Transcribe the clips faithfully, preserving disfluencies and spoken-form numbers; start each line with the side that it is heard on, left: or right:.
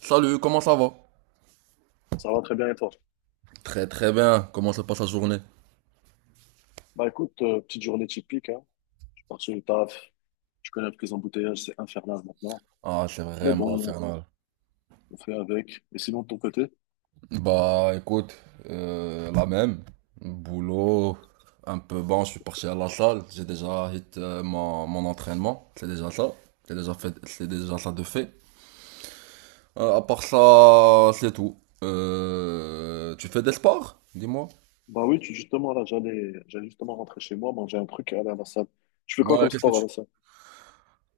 right: Salut, comment ça va?
left: Ça va très bien et toi?
right: Très très bien, comment se passe la journée?
left: Bah écoute, euh, petite journée typique, hein. Je suis parti du taf, je connais que les embouteillages, c'est infernal maintenant.
right: Ah, c'est
left: Mais
right: vraiment
left: bon,
right: infernal.
left: on fait avec. Et sinon de ton côté?
right: Bah écoute, euh, la même. Boulot, un peu bon, je suis parti à la salle, j'ai déjà hit euh, mon, mon entraînement, c'est déjà ça. C'est déjà fait, c'est déjà ça de fait. Euh, à part ça, c'est tout. Euh, tu fais des sports? Dis-moi.
left: Bah oui, tu, justement là, j'allais j'allais justement rentrer chez moi, manger un truc et aller à la salle. Tu fais quoi
right: Ouais,
left: comme
right: qu'est-ce que
left: sport à
right: tu...
left: la salle?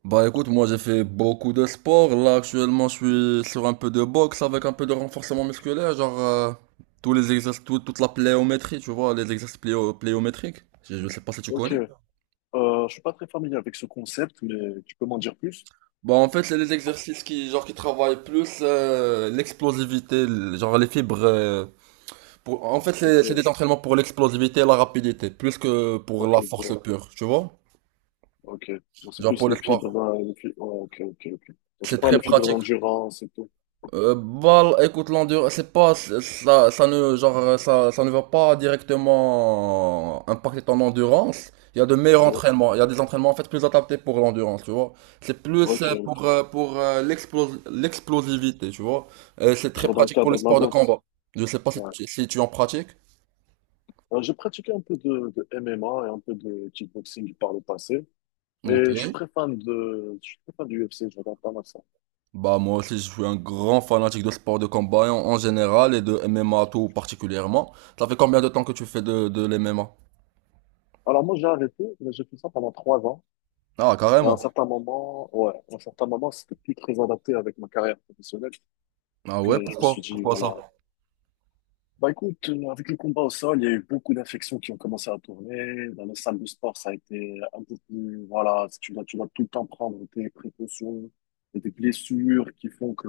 right: Bah écoute, moi j'ai fait beaucoup de sport. Là actuellement, je suis sur un peu de boxe avec un peu de renforcement musculaire, genre euh, tous les exercices, tout- toute la pléométrie, tu vois, les exercices pléo- pléométriques. Je, je sais pas si tu
left: Ok,
right: connais.
left: euh, je suis pas très familier avec ce concept, mais tu peux m'en dire plus?
right: Bah en fait, c'est les exercices qui genre qui travaillent plus euh, l'explosivité, l- genre les fibres. Euh, pour- en fait, c'est c'est
left: Ok,
right: des entraînements pour l'explosivité et la rapidité, plus que pour
left: ok,
right: la force
left: bon,
right: pure, tu vois.
left: ok. J'en sais
right: Genre
left: plus
right: pour les
left: les fibres,
right: sports,
left: euh, les fibres. Ok, ok, ok. J'en sais
right: c'est
left: pas
right: très
left: les fibres
right: pratique.
left: d'endurance et tout.
right: Euh, bah, écoute, l'endurance, c'est pas, ça, ça ne, genre, euh, ça, ça ne va pas directement impacter ton endurance. Il y a de meilleurs
left: Ouais,
right: entraînements. Il y a des entraînements, en fait, plus adaptés pour l'endurance, tu vois. C'est plus
left: ok,
right: euh, pour,
left: ok.
right: euh, pour euh, l'explos- l'explosivité, tu vois. Et c'est très
left: Genre dans le
right: pratique pour
left: cadre
right: les
left: de la
right: sports de combat.
left: boxe.
right: Je sais pas si
left: Ouais.
right: tu, si tu en pratiques.
left: Euh, j'ai pratiqué un peu de, de M M A et un peu de kickboxing par le passé. Et
right: Ok.
left: je suis très fan de, je suis très fan du U F C, je regarde pas mal ça.
right: Bah, moi aussi, je suis un grand fanatique de sports de combat en, en général et de M M A tout particulièrement. Ça fait combien de temps que tu fais de, de l'M M A?
left: Alors moi, j'ai arrêté, mais j'ai fait ça pendant trois ans.
right: Ah,
left: Et à un
right: carrément.
left: certain moment, ouais, à un certain moment, c'était plus très adapté avec ma carrière professionnelle
right: Ah
left: que
right: ouais,
left: je me
right: pourquoi?
left: suis dit,
right: Pourquoi ça?
left: voilà, bah écoute, euh, avec le combat au sol, il y a eu beaucoup d'infections qui ont commencé à tourner. Dans les salles de sport, ça a été un peu plus, voilà, tu dois, tu dois tout le temps prendre tes précautions et tes blessures qui font que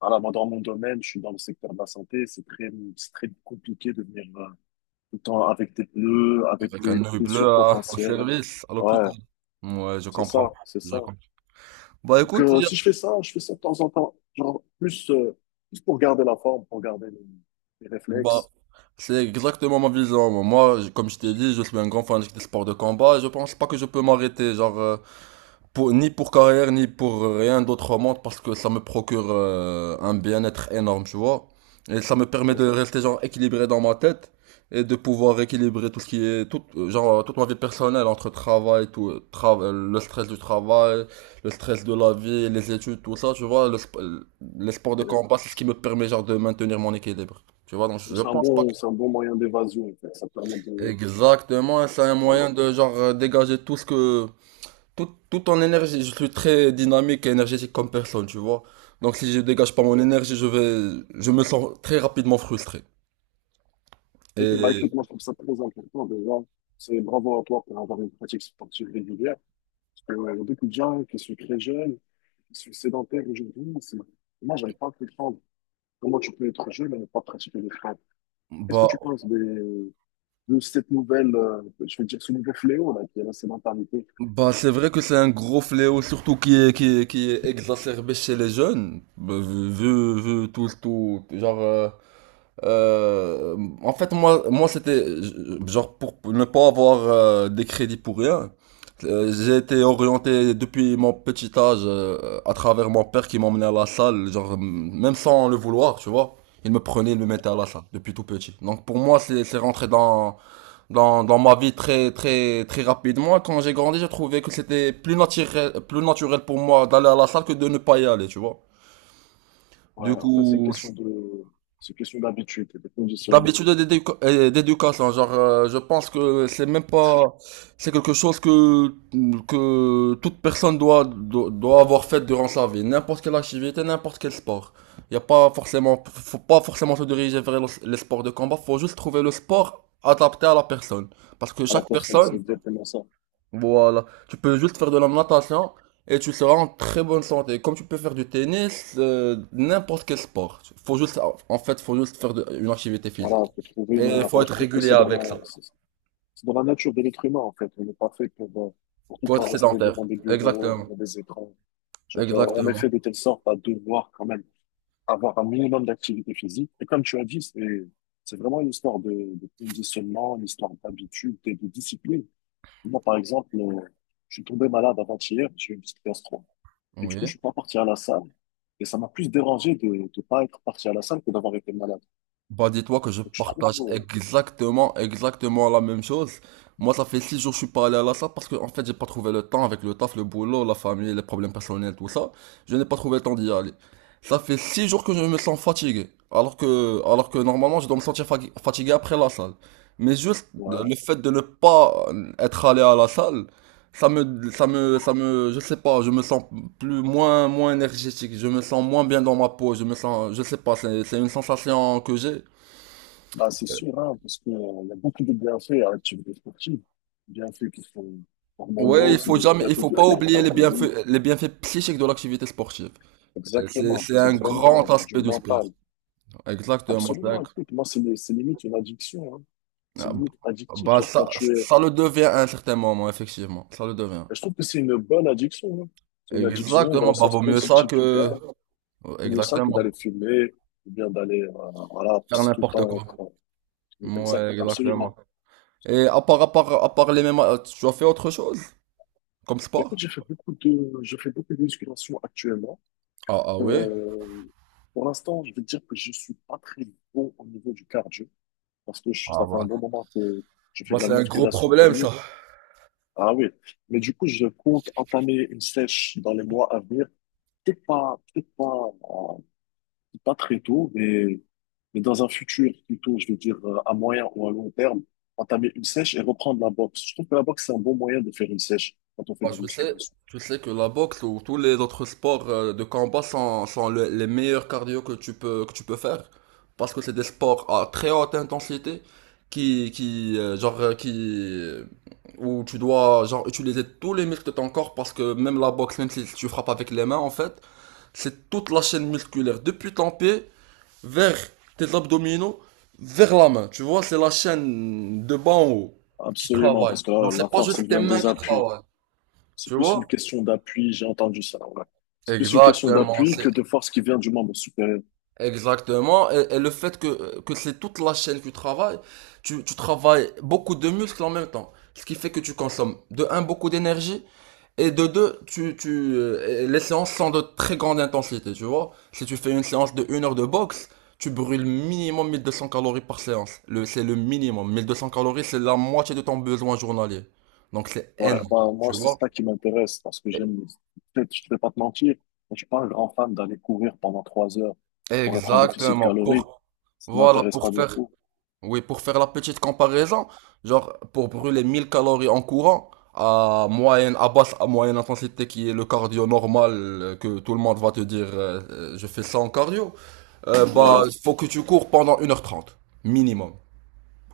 left: voilà, moi, dans mon domaine, je suis dans le secteur de la santé. C'est très, c'est très compliqué de venir euh, tout le temps avec tes pneus, avec
right: Avec
left: tes
right: un œil bleu
left: blessures
right: à- au
left: potentielles.
right: service, à
left: Ouais,
right: l'hôpital. Ouais, je
left: c'est ça,
right: comprends.
left: c'est
right: Je
left: ça.
right: comprends. Bah
left: Donc,
right: écoute,
left: euh,
right: hier-
left: si je fais ça, je fais ça de temps en temps. Genre, plus, euh, plus pour garder la forme, pour garder les, les
right: bah,
left: réflexes.
right: c'est exactement ma vision. Moi, je- comme je t'ai dit, je suis un grand fanatique des sports de combat et je pense pas que je peux m'arrêter. Genre, euh, pour, ni pour carrière, ni pour rien d'autre au monde, parce que ça me procure euh, un bien-être énorme, tu vois. Et ça me permet de rester genre équilibré dans ma tête et de pouvoir équilibrer tout ce qui est tout euh, genre toute ma vie personnelle entre travail tout tra- le stress du travail, le stress de la vie, les études, tout ça, tu vois, le sp- les sports de
left: Euh,
right: combat, c'est ce qui me permet genre de maintenir mon équilibre, tu vois. Donc je
left: C'est un
right: pense pas que...
left: bon, c'est un bon moyen d'évasion, en fait. Ça permet de,
right: Exactement, c'est un
left: voilà.
right: moyen de genre euh, dégager tout ce que tout, tout en énergie, je suis très dynamique et énergétique comme personne, tu vois. Donc si je dégage pas mon énergie, je vais, je me sens très rapidement frustré.
left: Ok, bah
right: Et
left: écoute, moi je trouve ça très important déjà. C'est bravo à toi pour avoir une pratique sportive régulière. Parce que euh, il y a beaucoup de gens qui sont très jeunes, qui sont sédentaires aujourd'hui. c'est- Moi, j'arrive pas à comprendre comment tu peux être jeune et ne pas pratiquer le sport. Qu'est-ce que
right: bah,
left: tu penses des- De cette nouvelle, euh, je veux dire, ce nouveau fléau là, qui est la sédentarité?
right: bah c'est vrai que c'est un gros fléau, surtout qui est, qui est, qui est exacerbé chez les jeunes, bah, vu, vu vu tout, tout, genre euh, Euh, en fait, moi, moi, c'était euh, genre pour ne pas avoir euh, des crédits pour rien. Euh, j'ai été orienté depuis mon petit âge euh, à travers mon père qui m'emmenait à la salle, genre m- même sans le vouloir, tu vois. Il me prenait, il me mettait à la salle depuis tout petit. Donc pour moi, c'est c'est rentré dans, dans dans ma vie très très très rapidement. Quand j'ai grandi, j'ai trouvé que c'était plus naturel plus naturel pour moi d'aller à la salle que de ne pas y aller, tu vois.
left: Ouais,
right: Du
left: en fait, c'est une
right: coup,
left: question de, c'est une question d'habitude et de conditionnement
right: d'habitude, d'éduca- euh, d'éducation, genre euh, je pense que c'est même pas, c'est quelque chose que que toute personne doit doit doit avoir fait durant sa vie, n'importe quelle activité, n'importe quel sport. Il y a pas forcément, faut pas forcément se diriger vers le- les sports de combat, faut juste trouver le sport adapté à la personne, parce que
left: à la
right: chaque
left: personne. C'est
right: personne,
left: exactement ça.
right: voilà, tu peux juste faire de la natation et tu seras en très bonne santé. Comme tu peux faire du tennis, euh, n'importe quel sport. Faut juste, en fait faut juste faire de- une activité physique.
left: Voilà, faut trouver une,
right: Et il faut
left: bah, je
right: être
left: trouve que
right: régulier
left: c'est dans
right: avec ça.
left: la,
right: Il
left: c'est dans la nature de l'être humain, en fait. On n'est pas fait pour, euh, pour tout le
right: faut être
left: temps rester
right: sédentaire.
left: devant des bureaux,
right: Exactement.
left: devant des écrans. Genre, euh, on est
right: Exactement.
left: fait de telle sorte à devoir quand même avoir un minimum d'activité physique. Et comme tu as dit, c'est, c'est vraiment une histoire de, de conditionnement, une histoire d'habitude et de discipline. Moi, par exemple, euh, je suis tombé malade avant-hier, j'ai eu une petite gastro. Et du coup,
right: Oui.
left: je suis pas parti à la salle. Et ça m'a plus dérangé de ne pas être parti à la salle que d'avoir été malade.
right: Bah dis-toi que je
left: Donc, je trouve,
right: partage
left: euh,
right: exactement, exactement la même chose. Moi, ça fait six jours que je suis pas allé à la salle, parce que en fait, j'ai pas trouvé le temps avec le taf, le boulot, la famille, les problèmes personnels, tout ça. Je n'ai pas trouvé le temps d'y aller. Ça fait six jours que je me sens fatigué. Alors que, alors que normalement, je dois me sentir fa- fatigué après la salle. Mais juste le
left: ouais.
right: fait de ne pas être allé à la salle, Ça me, ça me, ça me, je sais pas, je me sens plus, moins, moins énergétique, je me sens moins bien dans ma peau, je me sens, je sais pas, c'est, c'est une sensation que j'ai.
left: Bah, c'est sûr, hein, parce qu'il y a beaucoup de bienfaits à l'activité sportive. Bienfaits qui sont
right: Ouais,
left: hormonaux,
right: il
left: c'est
right: faut
left: des
right: jamais, il
left: bienfaits
right: faut
left: qui sont
right: pas oublier les
left: métaboliques.
right: bienfaits, les bienfaits psychiques de l'activité sportive. Euh, C'est,
left: Exactement.
right: c'est
left: C'est
right: un
left: vraiment
right: grand
left: du
right: aspect du sport.
left: mental.
right: Exactement, c'est un-
left: Absolument. Écoute, moi, c'est les- c'est limite une addiction. Hein. C'est
right: ah,
left: limite addictif.
right: bah,
left: Genre, quand
right: ça,
left: tu es.
right: ça le devient à un certain moment, effectivement. Ça le devient.
left: Je trouve que c'est une bonne addiction, hein. C'est une addiction dans
right: Exactement,
left: le
right: bah,
left: sens
right: vaut mieux ça
left: positif du
right: que,
left: terme. C'est pour ça que
right: exactement,
left: d'aller fumer, ou bien d'aller, euh, voilà,
right: faire
left: tout le
right: n'importe
left: temps,
right: quoi.
left: en train. Exact,
right: Ouais, exactement.
left: absolument.
right: Et à part, à part, à part les mêmes, tu as fait autre chose comme
left: Mais
right: sport?
left: écoute, j'ai fait beaucoup de, je fais beaucoup de musculation actuellement.
right: Ah, ah ouais?
left: Euh, pour l'instant, je vais dire que je suis pas très bon au niveau du cardio parce que je suis,
right: Ah
left: ça fait un bon
right: bah.
left: moment que je fais
right: Bah,
left: de la
right: c'est un gros
left: musculation
right: problème
left: pure.
right: ça.
left: Ah oui, mais du coup, je compte entamer une sèche dans les mois à venir. Peut-être pas, peut-être pas, euh, pas très tôt, mais, mais dans un futur plutôt, je veux dire euh, à moyen ou à long terme, entamer une sèche et reprendre la boxe. Je trouve que la boxe, c'est un bon moyen de faire une sèche quand on fait
right: Bah,
left: de la
right: je sais,
left: musculation.
right: tu sais que la boxe ou tous les autres sports euh, de combat sont, sont le- les meilleurs cardio que tu peux, que tu peux faire. Parce que c'est des sports à très haute intensité qui, qui, euh, genre, euh, qui, euh, où tu dois, genre, utiliser tous les muscles de ton corps parce que même la boxe, même si tu frappes avec les mains, en fait, c'est toute la chaîne musculaire depuis ton pied vers tes abdominaux, vers la main. Tu vois, c'est la chaîne de bas en haut qui
left: Absolument,
right: travaille.
left: parce que là,
right: Donc
left: la
right: c'est pas
left: force, elle
right: juste tes
left: vient
right: mains
left: des
right: qui
left: appuis.
right: travaillent.
left: C'est
right: Tu
left: plus une
right: vois?
left: question d'appui, j'ai entendu ça, ouais. C'est plus une question
right: Exactement,
left: d'appui
right: c'est
left: que de force qui vient du membre supérieur.
right: exactement. Et, et le fait que, que c'est toute la chaîne que tu travailles, tu, tu travailles beaucoup de muscles en même temps. Ce qui fait que tu consommes de un beaucoup d'énergie et de deux, tu, tu, euh, les séances sont de très grande intensité, tu vois. Si tu fais une séance de une heure de boxe, tu brûles minimum mille deux cents calories par séance. Le, c'est le minimum. Mille deux cents calories, c'est la moitié de ton besoin journalier. Donc c'est
left: Ouais,
right: énorme,
left: bah,
right: tu
left: moi, c'est
right: vois.
left: ça qui m'intéresse parce que j'aime, peut-être, je ne vais pas te mentir, je suis pas un grand fan d'aller courir pendant trois heures pour être en déficit
right: Exactement.
left: calorique.
right: Pour,
left: Ça
right: voilà,
left: m'intéresse
right: pour
left: pas
right: faire,
left: beaucoup.
right: Oui, pour faire la petite comparaison, genre pour brûler mille calories en courant, à moyenne, à basse, à moyenne intensité qui est le cardio normal euh, que tout le monde va te dire euh, euh, je fais ça en cardio, euh, bah
left: Ouais,
right: faut que tu cours pendant une heure trente, minimum.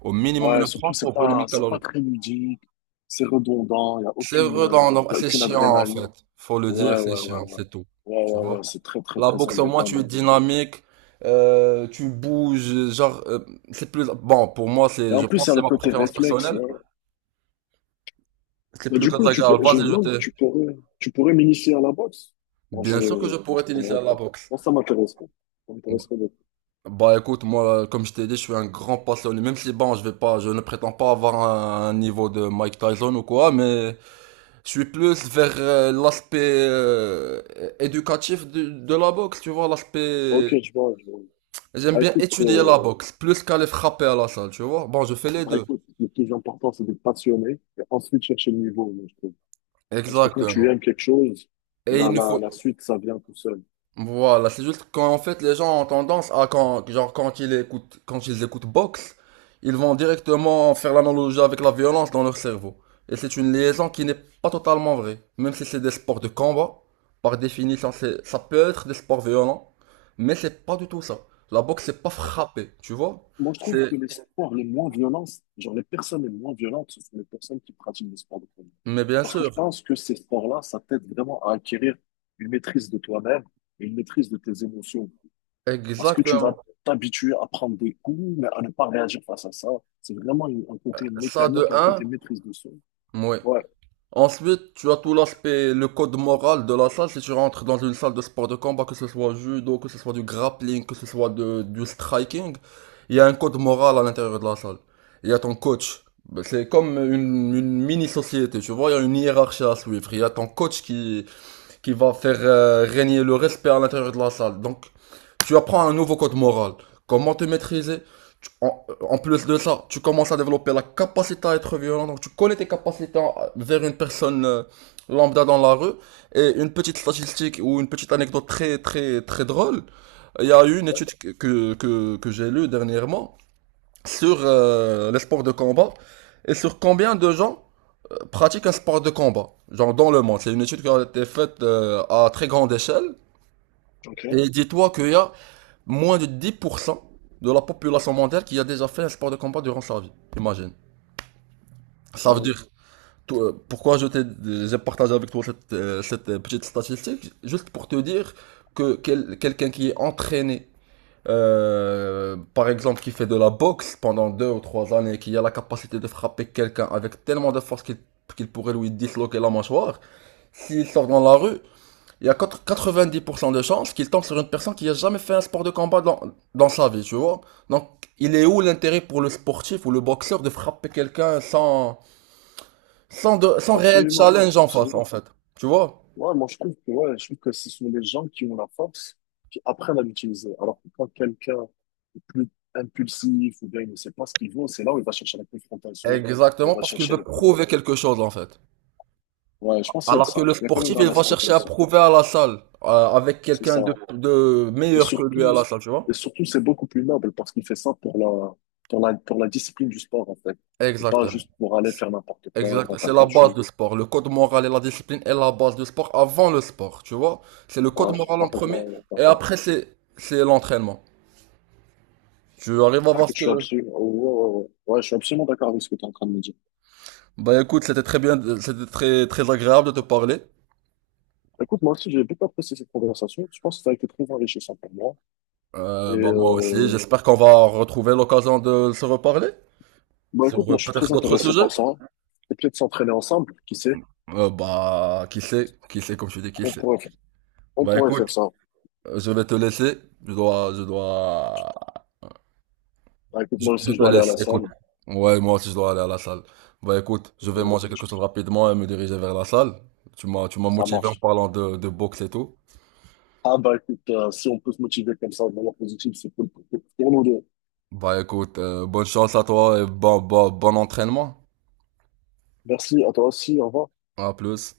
right: Au minimum une
left: ouais,
right: heure
left: surtout,
right: trente
left: c'est
right: pour brûler
left: pas,
right: mille
left: c'est pas
right: calories.
left: très ludique, c'est redondant, il y a
right: C'est
left: aucune, euh,
right: redondant,
left: y a
right: c'est
left: aucune
right: chiant en
left: adrénaline.
right: fait. Faut le dire,
left: Ouais,
right: c'est
left: ouais, ouais,
right: chiant,
left: ouais.
right: c'est tout.
left: Ouais,
right: Tu
left: ouais,
right: vois?
left: ouais, c'est très, très,
right: La
left: très
right: boxe au moins
left: embêtant,
right: tu
left: mais
right: es
left: bon.
right: dynamique, euh, tu bouges, genre euh, c'est plus bon pour moi,
left: Et
right: c'est
left: en
right: je
left: plus, il
right: pense
left: y
right: que
left: a
right: c'est
left: le
right: ma
left: côté
right: préférence
left: réflexe,
right: personnelle.
left: ouais.
right: C'est
left: Bah,
right: plus
left: du coup, tu peux,
right: catégorique.
left: je me
right: Vas-y, je
left: demande,
right: t'ai.
left: tu pourrais, tu pourrais m'initier à la boxe quand je,
right: Bien sûr que je
left: je
right: pourrais
left: prends la
right: t'initier à la
left: retraite.
right: boxe.
left: Moi, ça m'intéresserait. Ça
right: B-
left: m'intéresserait beaucoup.
right: Bah écoute, moi, comme je t'ai dit, je suis un grand passionné. Même si, bon, je vais pas, je ne prétends pas avoir un, un niveau de Mike Tyson ou quoi, mais je suis plus vers euh, l'aspect euh, éducatif de, de la boxe, tu vois, l'aspect.
left: Ok, je vois, je vois.
right: J'aime
left: Bah,
right: bien
left: écoute,
right: étudier la
left: euh,
right: boxe, plus qu'aller frapper à la salle, tu vois. Bon, je fais les
left: bah,
right: deux.
left: écoute, le plus important, c'est d'être passionné et ensuite chercher le niveau, moi, je trouve. Parce que quand tu
right: Exactement.
left: aimes quelque chose,
right: Et
left: la,
right: il ne
left: la,
right: faut,
left: la suite, ça vient tout seul.
right: Voilà, c'est juste qu'en fait les gens ont tendance à quand genre quand ils écoutent quand ils écoutent boxe, ils vont directement faire l'analogie avec la violence dans leur cerveau. Et c'est une liaison qui n'est pas totalement vraie. Même si c'est des sports de combat, par définition, c'est ça peut être des sports violents, mais c'est pas du tout ça. La boxe c'est pas frapper, tu vois?
left: Moi, je trouve
right: C'est
left: que les sports les moins violents, genre les personnes les moins violentes, ce sont les personnes qui pratiquent des sports de combat.
right: Mais bien
left: Parce que je
right: sûr,
left: pense que ces sports-là, ça t'aide vraiment à acquérir une maîtrise de toi-même et une maîtrise de tes émotions. Parce que tu vas
right: exactement.
left: t'habituer à prendre des coups, mais à ne pas réagir face à ça. C'est vraiment une- un côté
right: Ça de
left: mécanique, un
right: un,
left: côté maîtrise de soi.
right: oui.
left: Ouais,
right: Ensuite, tu as tout l'aspect, le code moral de la salle. Si tu rentres dans une salle de sport de combat, que ce soit judo, que ce soit du grappling, que ce soit de- du striking, il y a un code moral à l'intérieur de la salle. Il y a ton coach. Ben, c'est comme une, une mini-société, tu vois, il y a une hiérarchie à suivre. Il y a ton coach qui, qui va faire euh, régner le respect à l'intérieur de la salle. Donc, tu apprends un nouveau code moral. Comment te maîtriser. Tu- en, En plus de ça, tu commences à développer la capacité à être violent. Donc, tu connais tes capacités vers une personne euh, lambda dans la rue. Et une petite statistique ou une petite anecdote très, très, très drôle. Il y a eu une étude que, que, que- que j'ai lue dernièrement sur euh, les sports de combat, et sur combien de gens pratiquent un sport de combat, genre dans le monde. C'est une étude qui a été faite euh, à très grande échelle. Et
left: ok.
right: dis-toi qu'il y a moins de dix pour cent de la population mondiale qui a déjà fait un sport de combat durant sa vie. Imagine. Ça
left: Ah
right: veut
left: ouais,
right: dire, toi, euh, pourquoi je t'ai, j'ai partagé avec toi cette, euh, cette euh, petite statistique, juste pour te dire que quel- quelqu'un qui est entraîné, euh, par exemple, qui fait de la boxe pendant deux ou trois années, qui a la capacité de frapper quelqu'un avec tellement de force qu'il qu'il pourrait lui disloquer la mâchoire, s'il sort dans la rue, il y a quatre- vingt dix pour cent de chances qu'il tombe sur une personne qui a jamais fait un sport de combat dans, dans sa vie, tu vois. Donc, il est où l'intérêt pour le sportif ou le boxeur de frapper quelqu'un sans, sans, de, sans réel
left: absolument,
right: challenge en face, en
left: absolument.
right: fait? Tu vois?
left: Ouais, moi je trouve que ouais, je trouve que ce sont les gens qui ont la force, qui apprennent à l'utiliser. Alors que quand quelqu'un est plus impulsif ou bien il ne sait pas ce qu'il veut, c'est là où il va chercher la confrontation, où
right: Exactement,
left: il va
right: parce qu'il
left: chercher
right: veut
left: le problème.
right: prouver quelque chose, en fait.
left: Ouais, je pense qu'il y a de
right: Alors que
left: ça.
right: le
left: Il y a quand même
right: sportif, il
left: un
right: va
left: aspect
right: chercher
left: comme
right: à
left: ça.
right: prouver à la salle, euh, avec
left: C'est
right: quelqu'un
left: ça.
right: de, de
left: Et
right: meilleur que lui à
left: surtout,
right: la salle, tu
left: et
right: vois?
left: surtout, c'est beaucoup plus noble parce qu'il fait ça pour la, pour la, pour la discipline du sport, en fait. Et pas
right: Exactement.
left: juste pour aller faire n'importe quoi, à
right: Exact,
left: droite à
right: c'est la
left: gauche,
right: base
left: ou,
right: du sport. Le code moral et la discipline est la base du sport avant le sport, tu vois. C'est le code
left: voilà, je sais
right: moral
left: pas
right: en premier,
left: comment, par-
right: et
left: bah,
right: après c'est c'est l'entraînement. Tu arrives à
left: bah,
right: voir
left: écoute,
right: ce
left: je suis
right: que...
left: absolument, oh, ouais, ouais, ouais. Ouais, je suis absolument d'accord avec ce que tu es en train de me dire.
right: Bah écoute, c'était très bien, c'était très très agréable de te parler.
left: Écoute, moi aussi, j'ai beaucoup apprécié cette conversation. Je pense que ça a été très enrichissant pour moi. Et,
right: Euh, bah moi aussi,
left: euh,
right: j'espère qu'on va retrouver l'occasion de se reparler
left: bah,
right: sur
left: écoute,
right: euh,
left: moi, je suis
right: peut-être
left: très
right: d'autres
left: intéressé
right: sujets.
left: par ça. Et peut-être s'entraîner ensemble, qui sait?
right: Euh, bah qui sait, qui sait comme tu dis, qui
left: On
right: sait.
left: pourrait, on
right: Bah
left: pourrait faire
right: écoute,
left: ça.
right: euh, je vais te laisser. Je dois, je dois.
left: Bah, écoute,
right: Je,
left: moi
right: je
left: aussi, je
right: te
left: dois aller à
right: laisse,
left: la
right: écoute.
left: salle.
right: Ouais, moi aussi je dois aller à la salle. Bah écoute, je vais manger
left: Et je-
right: quelque chose rapidement et me diriger vers la salle. Tu m'as, tu m'as
left: Ça
right: motivé en
left: marche.
right: parlant de, de boxe et tout.
left: Ah bah écoute, euh, si on peut se motiver comme ça de manière positive, c'est cool pour, pour nous deux.
right: Bah écoute, euh, bonne chance à toi et bon, bon, bon entraînement.
left: Merci à toi aussi, au revoir.
right: À plus.